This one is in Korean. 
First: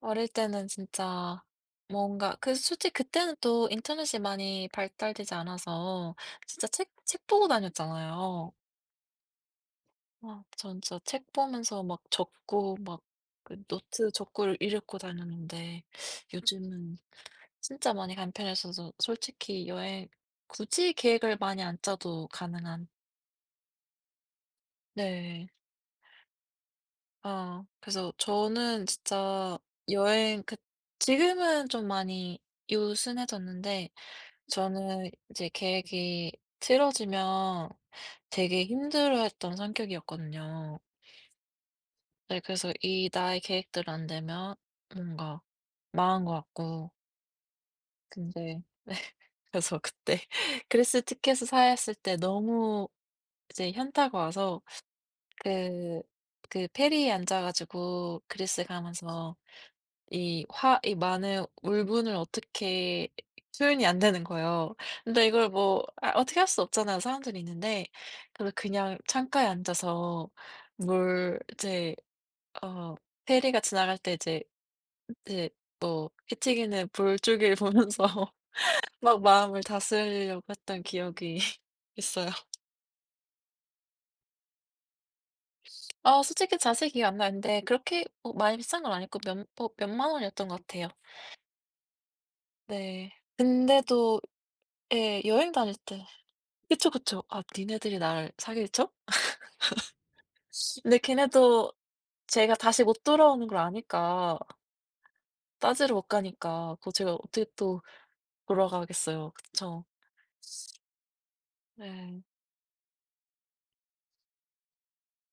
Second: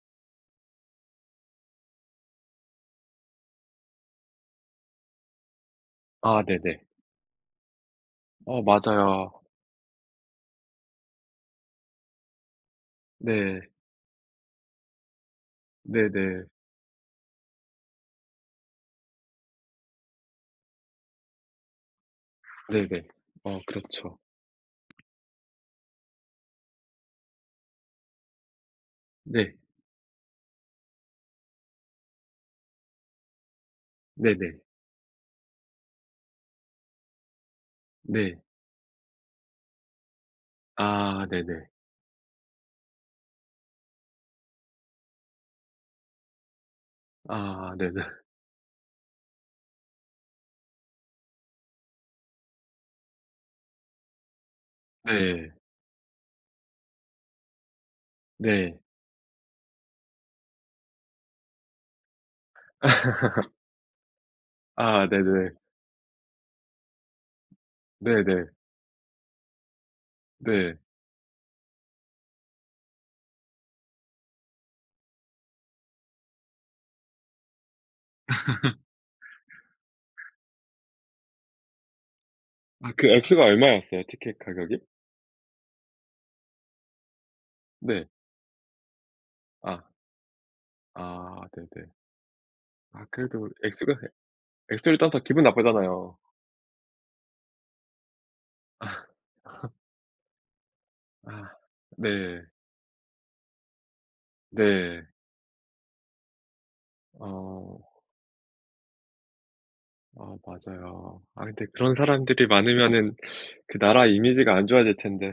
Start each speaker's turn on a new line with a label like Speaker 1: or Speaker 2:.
Speaker 1: 어릴 때는 진짜 뭔가 그 솔직히 그때는 또 인터넷이 많이 발달되지 않아서
Speaker 2: 아
Speaker 1: 진짜
Speaker 2: 네네.
Speaker 1: 책 책 보고 다녔잖아요.
Speaker 2: 어 맞아요.
Speaker 1: 아 전 진짜 책 보면서 막 적고 막 그
Speaker 2: 네.
Speaker 1: 노트 적고를 읽고 다녔는데
Speaker 2: 네네.
Speaker 1: 요즘은 진짜 많이 간편해져서 솔직히 여행 굳이 계획을 많이 안 짜도 가능한
Speaker 2: 네네. 어 그렇죠.
Speaker 1: 네. 아. 그래서 저는
Speaker 2: 네.
Speaker 1: 진짜 여행 그 지금은 좀 많이 요 순해졌는데
Speaker 2: 네네.
Speaker 1: 저는 이제 계획이 틀어지면
Speaker 2: 네.
Speaker 1: 되게 힘들어했던 성격이었거든요.
Speaker 2: 아 네네.
Speaker 1: 네 그래서 이 나의 계획대로 안 되면 뭔가 망한 것 같고
Speaker 2: 아. 네네
Speaker 1: 근데 네. 그래서 그때 그리스 티켓을 샀을 때 너무 이제 현타가 와서
Speaker 2: 네.
Speaker 1: 그 그 페리에 앉아 가지고 그리스에
Speaker 2: 네.
Speaker 1: 가면서 이 화 이 많은 울분을 어떻게 표현이 안 되는 거예요.
Speaker 2: 아
Speaker 1: 근데 이걸
Speaker 2: 네네네.
Speaker 1: 뭐 아 어떻게 할 수 없잖아요 사람들이 있는데.
Speaker 2: 네네.
Speaker 1: 그래서 그냥 창가에 앉아서
Speaker 2: 네.
Speaker 1: 뭘 이제 어 페리가 지나갈 때 이제 이제 뭐 흩튀기는 물줄기를 보면서 막 마음을 다스리려고 했던 기억이 있어요.
Speaker 2: 아 그 액수가 얼마였어요, 티켓 가격이?
Speaker 1: 아 솔직히 자세히 기억이 안 나는데 그렇게
Speaker 2: 네.
Speaker 1: 어 많이 비싼 건 아니고 몇 뭐 몇
Speaker 2: 아.
Speaker 1: 만 원이었던 것 같아요.
Speaker 2: 아 네네. 아
Speaker 1: 네.
Speaker 2: 그래도 액수가 예
Speaker 1: 근데도
Speaker 2: 액수를 떠나서
Speaker 1: 예.
Speaker 2: 기분
Speaker 1: 여행 다닐 때
Speaker 2: 나쁘잖아요.
Speaker 1: 그쵸, 그쵸. "아 니네들이 날 사기를 쳐?"
Speaker 2: 아.
Speaker 1: 근데
Speaker 2: 아.
Speaker 1: 걔네도
Speaker 2: 네.
Speaker 1: 제가 다시 못 돌아오는 걸 아니까,
Speaker 2: 네.
Speaker 1: 따지러 못 가니까 그 제가 어떻게 또
Speaker 2: 어.
Speaker 1: 돌아가겠어요. 그쵸.
Speaker 2: 아 맞아요. 아 근데 그런
Speaker 1: 네.
Speaker 2: 사람들이 많으면은 그 나라 이미지가 안 좋아질 텐데.